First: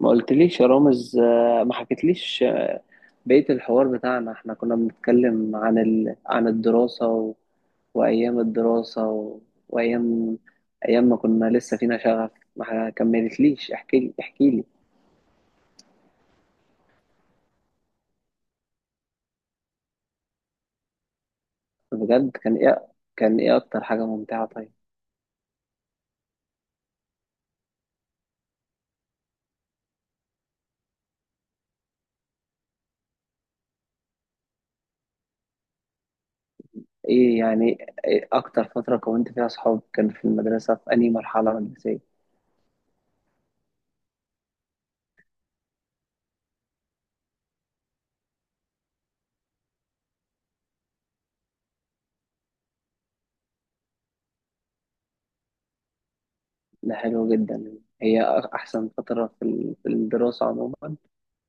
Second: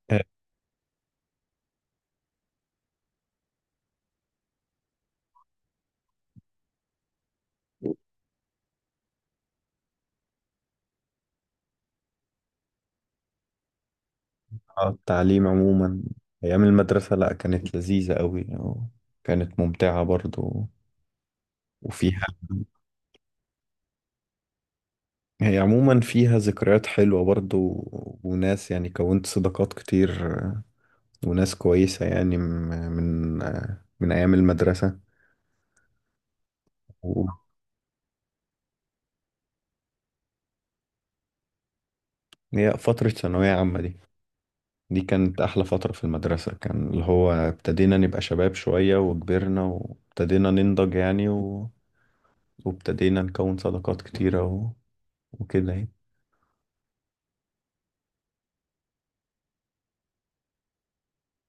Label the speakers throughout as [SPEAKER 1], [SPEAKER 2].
[SPEAKER 1] ما
[SPEAKER 2] آه،
[SPEAKER 1] قلتليش يا رامز آه، ما حكيتليش آه، بقية الحوار بتاعنا احنا كنا بنتكلم عن الدراسة وأيام الدراسة و... وأيام أيام ما كنا لسه فينا شغف. ما كملتليش، احكيلي
[SPEAKER 2] آه، التعليم عموما. أيام المدرسة لأ كانت لذيذة أوي، وكانت ممتعة برضو. وفيها
[SPEAKER 1] بجد. كان ايه؟ كان ايه أكتر حاجة ممتعة طيب؟
[SPEAKER 2] هي عموما فيها ذكريات حلوة برضو، وناس يعني كونت صداقات كتير وناس كويسة يعني من أيام المدرسة. وهي
[SPEAKER 1] ايه يعني، إيه أكتر فترة كونت فيها صحاب؟ كان في المدرسة في أنهي مرحلة مدرسية؟
[SPEAKER 2] فترة ثانوية عامة دي كانت أحلى فترة في المدرسة، كان اللي هو ابتدينا نبقى شباب شوية، وكبرنا وابتدينا ننضج يعني، وابتدينا نكون صداقات كتيرة، وكده يعني.
[SPEAKER 1] ده حلو جدا. هي أحسن فترة في في الدراسة عموما؟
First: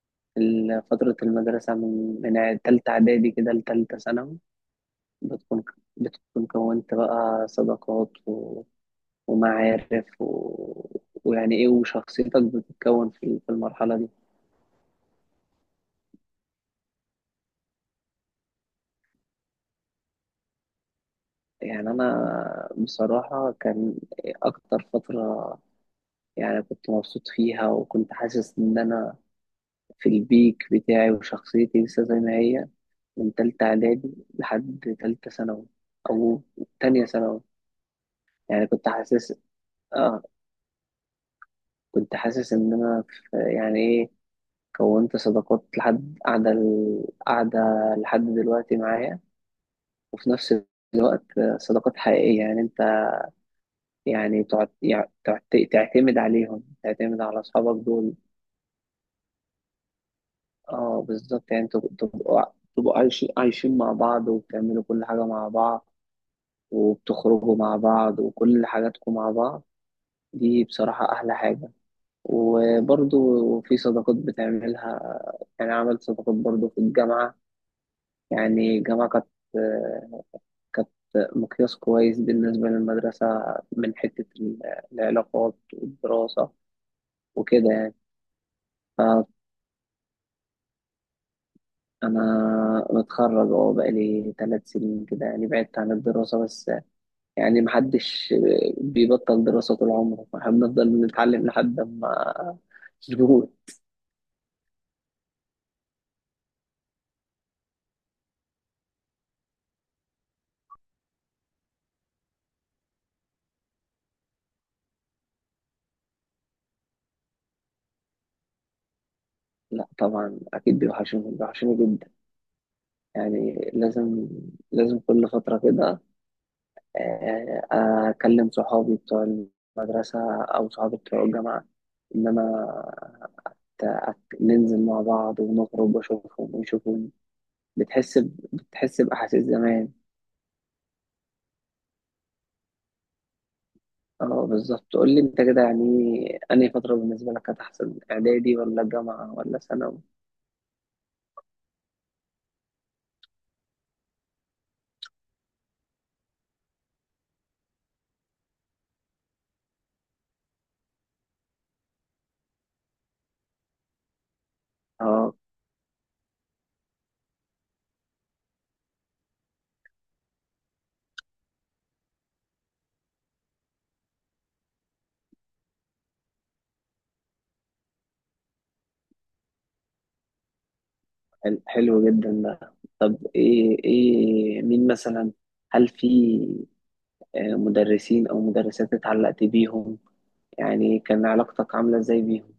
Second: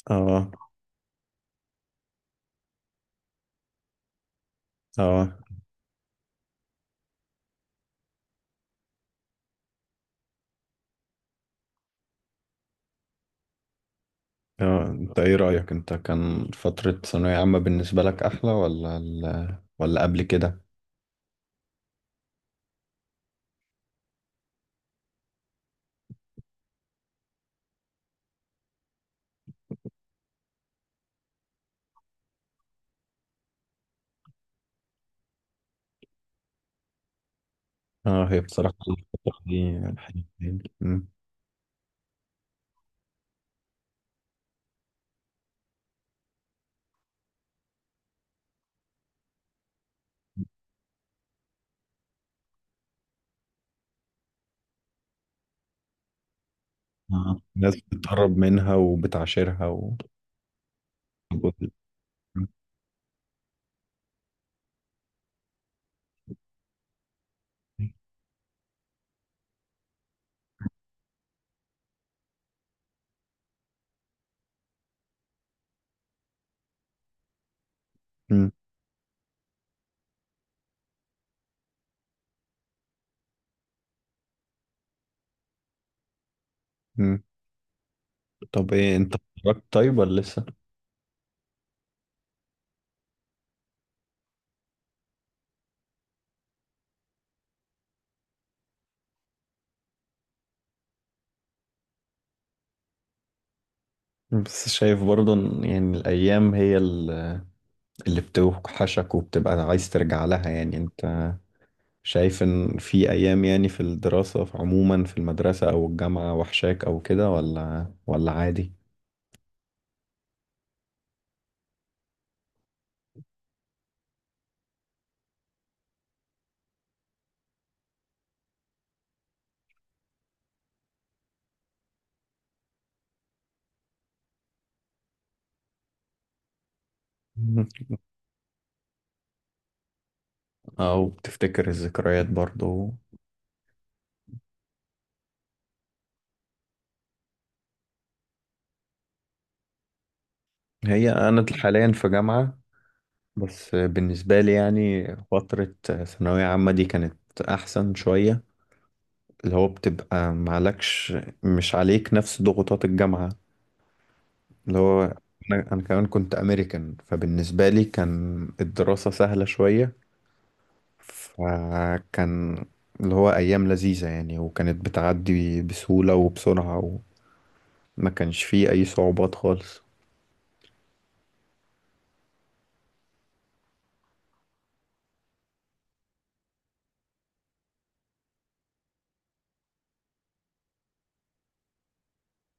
[SPEAKER 2] اه،
[SPEAKER 1] ال- فترة المدرسة من تالتة إعدادي كده لتالتة ثانوي
[SPEAKER 2] اه،
[SPEAKER 1] بتكون بتكون كونت بقى صداقات ومعارف ويعني إيه، وشخصيتك بتتكون في المرحلة دي.
[SPEAKER 2] اه، انت ايه رأيك انت، كان فترة ثانوية عامة بالنسبة لك احلى، ولا ولا قبل كده؟
[SPEAKER 1] يعني أنا بصراحة، كان أكتر فترة يعني كنت مبسوط فيها وكنت حاسس إن أنا في البيك بتاعي وشخصيتي لسه زي ما هي، من تالتة إعدادي لحد تالتة ثانوي أو تانية ثانوي.
[SPEAKER 2] اه، هي
[SPEAKER 1] يعني
[SPEAKER 2] بصراحة
[SPEAKER 1] كنت حاسس،
[SPEAKER 2] الفترة دي
[SPEAKER 1] اه
[SPEAKER 2] الحقيقة يعني، مم.
[SPEAKER 1] كنت حاسس إن أنا في يعني إيه، كونت صداقات لحد قاعدة لحد دلوقتي معايا. وفي نفس الوقت صداقات حقيقية، يعني أنت يعني تقعد تعتمد عليهم، تعتمد على
[SPEAKER 2] آه. ناس
[SPEAKER 1] أصحابك دول.
[SPEAKER 2] بتقرب منها وبتعاشرها
[SPEAKER 1] أه بالظبط، يعني تبقوا عايشين عايشين مع بعض، وبتعملوا كل حاجة مع بعض، وبتخرجوا مع بعض، وكل حاجاتكم مع بعض. دي بصراحة أحلى حاجة. وبرضو في صداقات بتعملها، يعني عملت صداقات برضو في الجامعة.
[SPEAKER 2] مم.
[SPEAKER 1] يعني الجامعة كانت، كانت مقياس كويس بالنسبة للمدرسة، من حتة ال- العلاقات والدراسة
[SPEAKER 2] مم.
[SPEAKER 1] وكده يعني.
[SPEAKER 2] طب، ايه انت
[SPEAKER 1] فأنا
[SPEAKER 2] اتخرجت طيب ولا لسه؟
[SPEAKER 1] متخرج أهو، بقالي 3 سنين كده يعني بعدت عن الدراسة، بس يعني محدش بيبطل دراسة طول عمره، احنا بنفضل نتعلم لحد ما نقول.
[SPEAKER 2] بس شايف برضه إن يعني الايام هي اللي بتوحشك، وبتبقى عايز ترجع لها، يعني انت شايف ان في ايام يعني في الدراسة في عموما في المدرسة او الجامعة، وحشاك او كده، ولا عادي؟
[SPEAKER 1] لا طبعا أكيد بيوحشوني، بيوحشوني جدا. يعني لازم، لازم كل فترة كده آه، اكلم صحابي بتوع المدرسه او صحابي بتوع الجامعه، ان انا ننزل مع بعض ونخرج واشوفهم ويشوفوني.
[SPEAKER 2] مم.
[SPEAKER 1] بتحس بتحس باحاسيس زمان.
[SPEAKER 2] او بتفتكر الذكريات برضو.
[SPEAKER 1] اه بالظبط. قول لي انت كده يعني، انهي فتره بالنسبه لك كانت احسن؟ اعدادي ولا الجامعه ولا ثانوي؟
[SPEAKER 2] هي انا حاليا في جامعة، بس بالنسبة لي يعني فترة ثانوية عامة دي كانت احسن شوية، اللي هو بتبقى معلكش، مش عليك نفس ضغوطات الجامعة، اللي هو
[SPEAKER 1] اه
[SPEAKER 2] أنا كمان كنت امريكان، فبالنسبة لي كان الدراسة سهلة شوية، فكان اللي هو أيام لذيذة يعني، وكانت بتعدي بسهولة وبسرعة، وما كانش فيه أي صعوبات خالص.
[SPEAKER 1] حلو جدا ده. ايه، ايه مين مثلا؟ هل في مدرسين او مدرسات اتعلقت بيهم؟ يعني كان علاقتك عامله ازاي بيهم؟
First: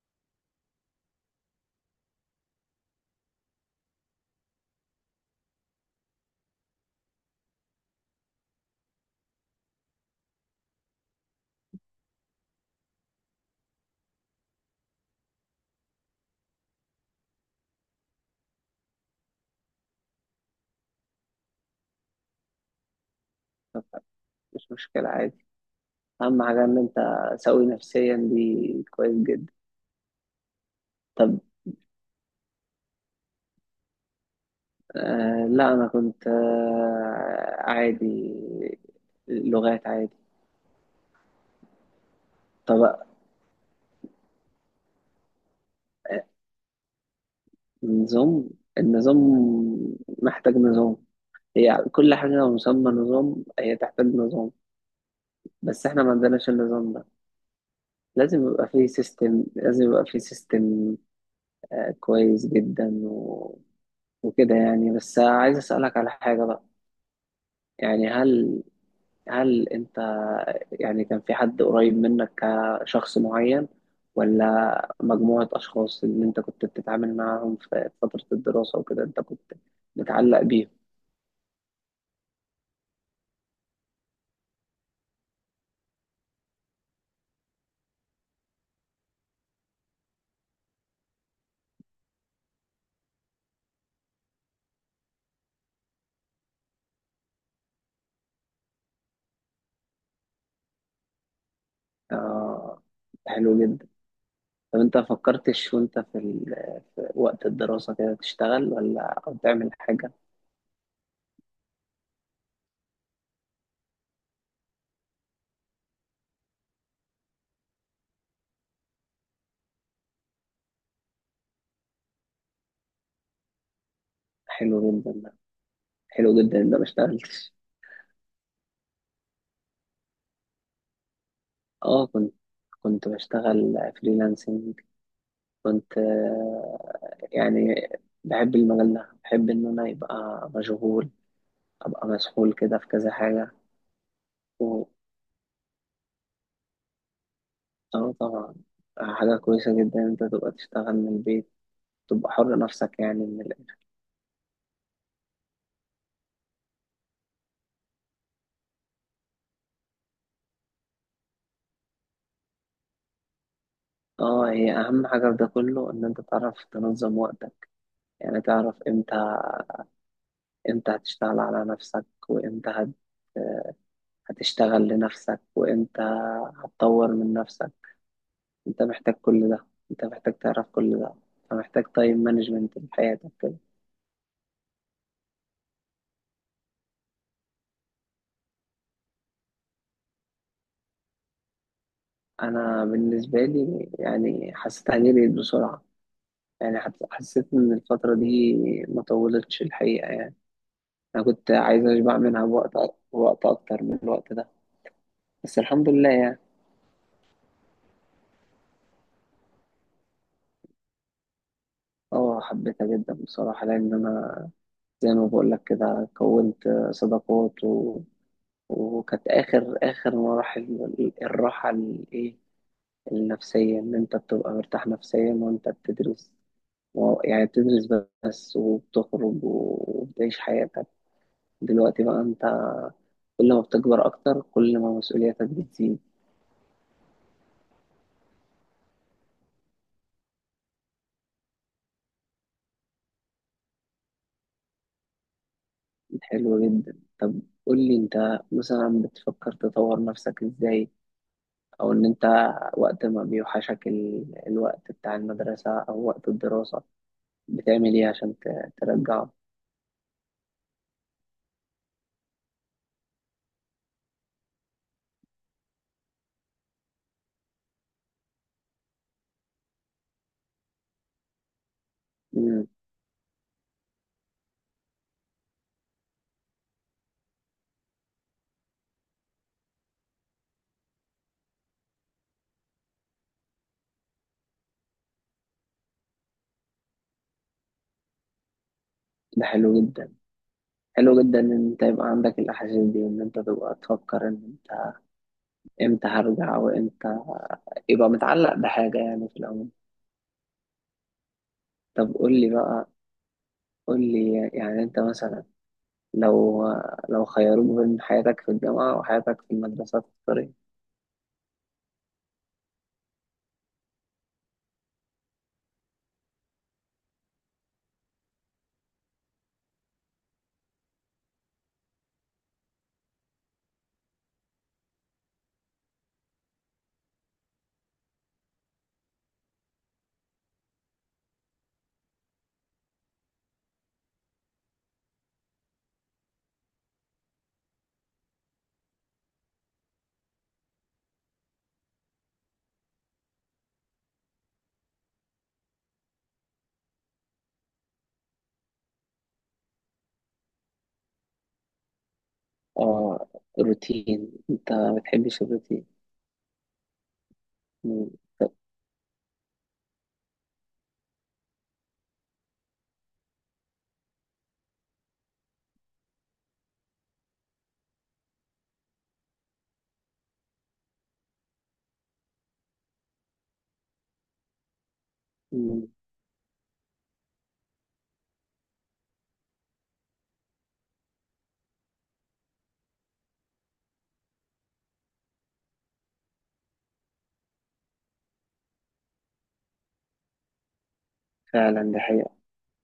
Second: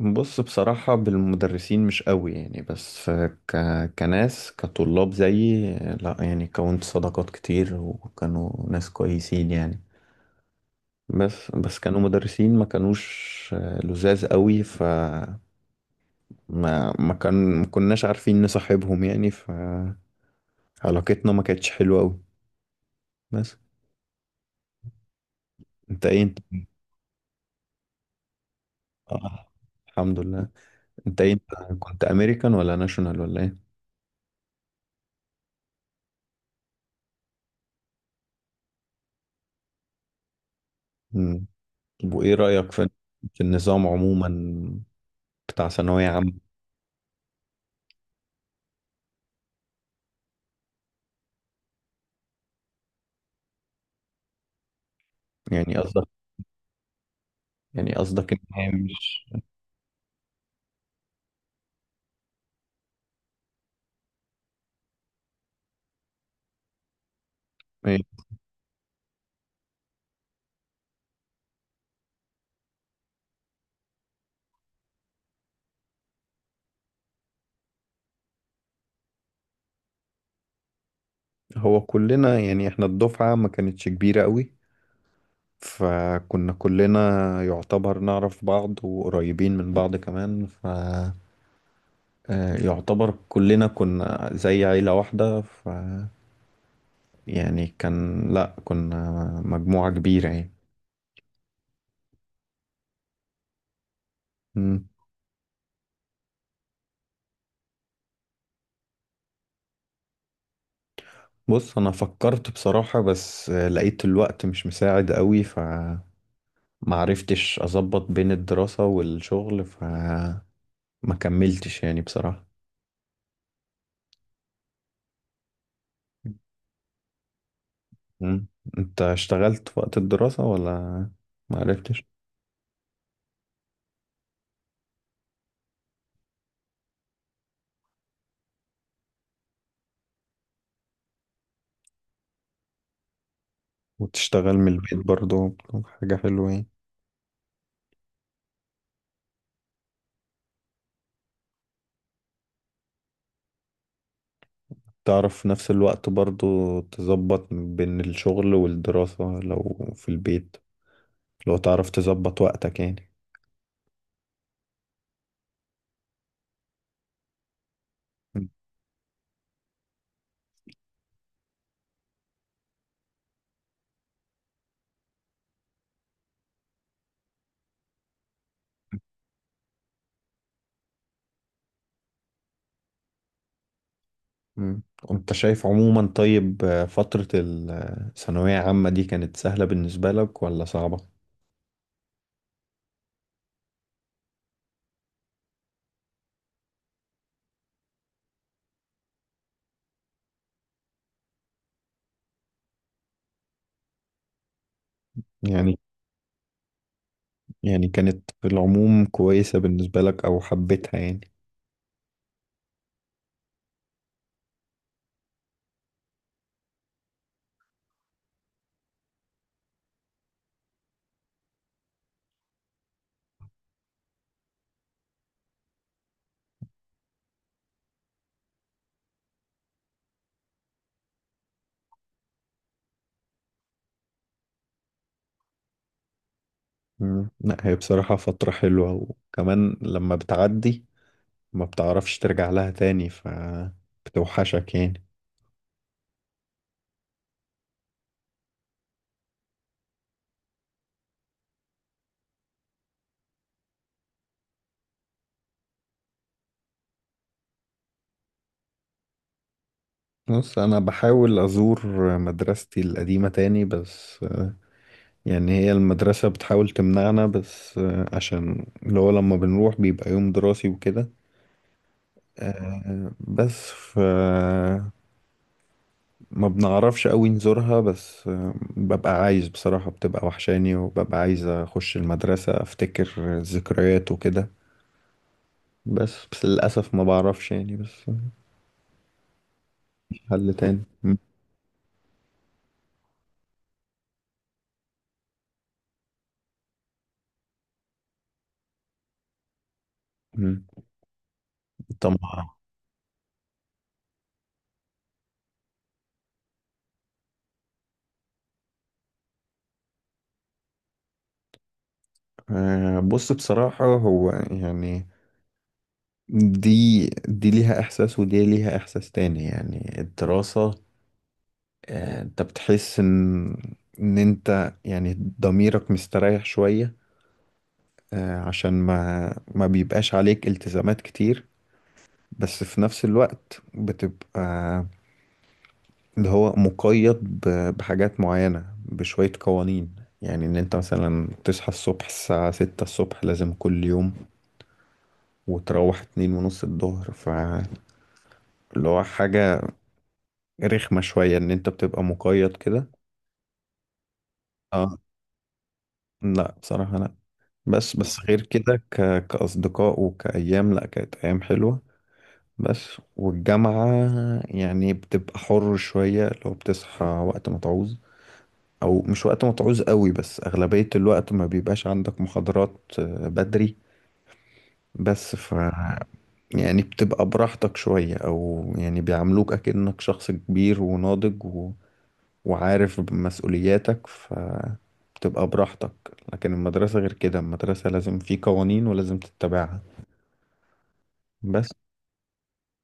[SPEAKER 2] بص بصراحة بالمدرسين مش قوي يعني، بس ك... كناس كطلاب زيي لا يعني كونت صداقات كتير، وكانوا ناس كويسين يعني. بس كانوا مدرسين ما كانوش لزاز قوي، ف ما ما كان ما كناش عارفين نصاحبهم يعني، فعلاقتنا ما كانتش حلوة قوي بس.
[SPEAKER 1] طب مش مشكله، عادي.
[SPEAKER 2] انت ايه انت
[SPEAKER 1] اهم حاجه ان انت سوي نفسيا، دي كويس جدا.
[SPEAKER 2] آه. الحمد لله انت ايه
[SPEAKER 1] طب،
[SPEAKER 2] انت كنت امريكان ولا ناشونال ولا ايه؟
[SPEAKER 1] آه لا انا كنت آه عادي، لغات عادي.
[SPEAKER 2] مم. طب، وايه رأيك في
[SPEAKER 1] طب
[SPEAKER 2] النظام عموما بتاع ثانوية عامة؟
[SPEAKER 1] نظام، النظام محتاج نظام. هي كل حاجه لو مسمى نظام هي تحتاج نظام.
[SPEAKER 2] يعني
[SPEAKER 1] بس احنا
[SPEAKER 2] قصدك،
[SPEAKER 1] ما عندناش النظام ده.
[SPEAKER 2] ان
[SPEAKER 1] لازم
[SPEAKER 2] هي
[SPEAKER 1] يبقى فيه
[SPEAKER 2] مش...
[SPEAKER 1] سيستم، لازم يبقى فيه سيستم كويس جدا وكده يعني. بس عايز اسالك على حاجه بقى.
[SPEAKER 2] إيه؟
[SPEAKER 1] يعني هل، هل انت يعني كان في حد قريب منك كشخص معين، ولا مجموعة أشخاص اللي انت كنت بتتعامل معاهم في فترة الدراسة وكده انت كنت متعلق بيهم؟
[SPEAKER 2] هو كلنا يعني احنا الدفعة ما كانتش كبيرة قوي، فكنا كلنا يعتبر نعرف بعض وقريبين من بعض كمان، ف آه، يعتبر كلنا كنا زي عيلة واحدة، ف يعني كان لا كنا مجموعة كبيرة
[SPEAKER 1] آه، حلو جدا. طب
[SPEAKER 2] يعني.
[SPEAKER 1] انت فكرتش وانت في، في وقت الدراسة كده تشتغل، ولا أو تعمل حاجة؟
[SPEAKER 2] بص انا فكرت بصراحة، بس لقيت الوقت مش مساعد قوي، فمعرفتش اظبط بين الدراسة والشغل، فما كملتش يعني بصراحة.
[SPEAKER 1] حلو جدا ده، حلو جدا ان انا ما اشتغلتش.
[SPEAKER 2] مم. انت اشتغلت في وقت الدراسة ولا؟ معرفتش.
[SPEAKER 1] اه كنت، بشتغل فريلانسنج. كنت يعني بحب المجال ده، بحب إن أنا يبقى مشغول، أبقى مسحول كده في كذا حاجة
[SPEAKER 2] وتشتغل من
[SPEAKER 1] و...
[SPEAKER 2] البيت برضو، حاجة حلوة يعني،
[SPEAKER 1] آه طبعا، حاجة كويسة جدا إن أنت تبقى تشتغل من البيت، تبقى حر نفسك يعني من
[SPEAKER 2] تعرف في نفس الوقت برضو تظبط بين الشغل والدراسة، لو في البيت لو تعرف تظبط وقتك يعني.
[SPEAKER 1] آه هي أهم حاجة في ده كله إن أنت تعرف تنظم وقتك. يعني تعرف إمتى، إمتى هتشتغل على نفسك، هتشتغل لنفسك، وإمتى هتطور من نفسك. أنت محتاج كل ده، أنت محتاج تعرف كل ده، أنت محتاج تايم مانجمنت في حياتك.
[SPEAKER 2] مم. وانت شايف عموما طيب، فترة الثانوية عامة دي كانت سهلة بالنسبة لك ولا صعبة؟
[SPEAKER 1] انا بالنسبه لي يعني حسيت عليه بقيت بسرعه. يعني حسيت ان الفتره دي ما طولتش الحقيقه يعني. انا كنت عايز اشبع منها بوقت وقت اكتر من الوقت ده، بس
[SPEAKER 2] يعني
[SPEAKER 1] الحمد لله يعني.
[SPEAKER 2] يعني كانت في العموم كويسة بالنسبة لك أو حبيتها يعني.
[SPEAKER 1] اه حبيتها جدا بصراحه لان انا زي ما بقول لك كده، كونت صداقات وكانت اخر مراحل ال- الراحه الايه، النفسيه، ان انت بتبقى مرتاح نفسيا وانت بتدرس، يعني بتدرس بس وبتخرج وبتعيش حياتك. دلوقتي بقى انت كل ما بتكبر اكتر كل ما مسؤولياتك بتزيد.
[SPEAKER 2] مم. لا هي بصراحة فترة حلوة، وكمان لما بتعدي ما بتعرفش ترجع لها تاني فبتوحشك يعني.
[SPEAKER 1] حلو جدا. طب قول لي انت مثلا بتفكر تطور نفسك ازاي، او ان انت وقت ما بيوحشك الوقت بتاع المدرسة او وقت الدراسة، بتعمل ايه عشان ترجعه؟
[SPEAKER 2] بص أنا بحاول أزور مدرستي القديمة تاني بس يعني هي المدرسة بتحاول تمنعنا بس عشان اللي هو لما بنروح بيبقى يوم دراسي وكده
[SPEAKER 1] مم.
[SPEAKER 2] بس ف ما بنعرفش قوي نزورها بس ببقى عايز بصراحة، بتبقى وحشاني، وببقى عايز أخش المدرسة أفتكر الذكريات وكده، بس للأسف ما بعرفش يعني بس.
[SPEAKER 1] ده حلو جدا،
[SPEAKER 2] مش حل تاني
[SPEAKER 1] حلو جدا ان انت يبقى عندك الاحاسيس دي، وان انت تبقى تفكر ان انت امتى هرجع وامتى، يبقى متعلق بحاجة يعني في العموم.
[SPEAKER 2] م.
[SPEAKER 1] طب قول
[SPEAKER 2] طبعا.
[SPEAKER 1] لي بقى، قول لي يعني انت مثلا لو، لو خيروك بين حياتك في الجامعة وحياتك في المدرسة تختار ايه؟
[SPEAKER 2] بص بصراحة هو يعني، دي ليها إحساس ودي ليها إحساس تاني يعني الدراسة، أنت بتحس إن أنت يعني ضميرك مستريح شوية، عشان ما بيبقاش عليك التزامات كتير، بس في نفس الوقت بتبقى اللي هو مقيد، بحاجات معينة بشوية قوانين، يعني ان انت مثلا تصحى الصبح الساعة 6 الصبح لازم كل يوم، وتروح 2:30 الظهر، فاللي هو حاجة رخمة شوية ان انت بتبقى مقيد كده.
[SPEAKER 1] اه الروتين، انت ما
[SPEAKER 2] اه،
[SPEAKER 1] بتحبش الروتين.
[SPEAKER 2] لا بصراحة لا، بس
[SPEAKER 1] مم.
[SPEAKER 2] بس غير كده كأصدقاء وكأيام لا كانت أيام حلوة بس. والجامعة يعني بتبقى حر شوية، لو بتصحى وقت ما تعوز أو مش وقت ما تعوز قوي، بس أغلبية الوقت ما بيبقاش عندك محاضرات بدري بس
[SPEAKER 1] مم.
[SPEAKER 2] يعني بتبقى براحتك شوية، أو يعني بيعاملوك أكنك شخص كبير وناضج، و... وعارف مسؤولياتك، ف بتبقى براحتك. لكن المدرسة غير كده، المدرسة لازم في قوانين ولازم تتبعها بس.
[SPEAKER 1] فعلا دي حقيقة.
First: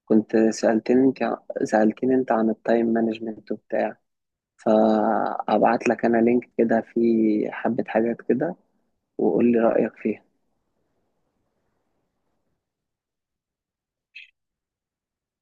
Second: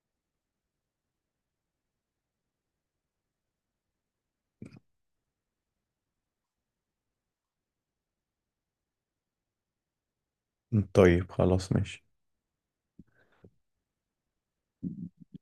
[SPEAKER 1] كنت سألتني انت، سألتني انت عن التايم مانجمنت وبتاع، فأبعت لك انا لينك كده فيه حبة حاجات كده، وقول لي رأيك فيها.
[SPEAKER 2] طيب خلاص ماشي.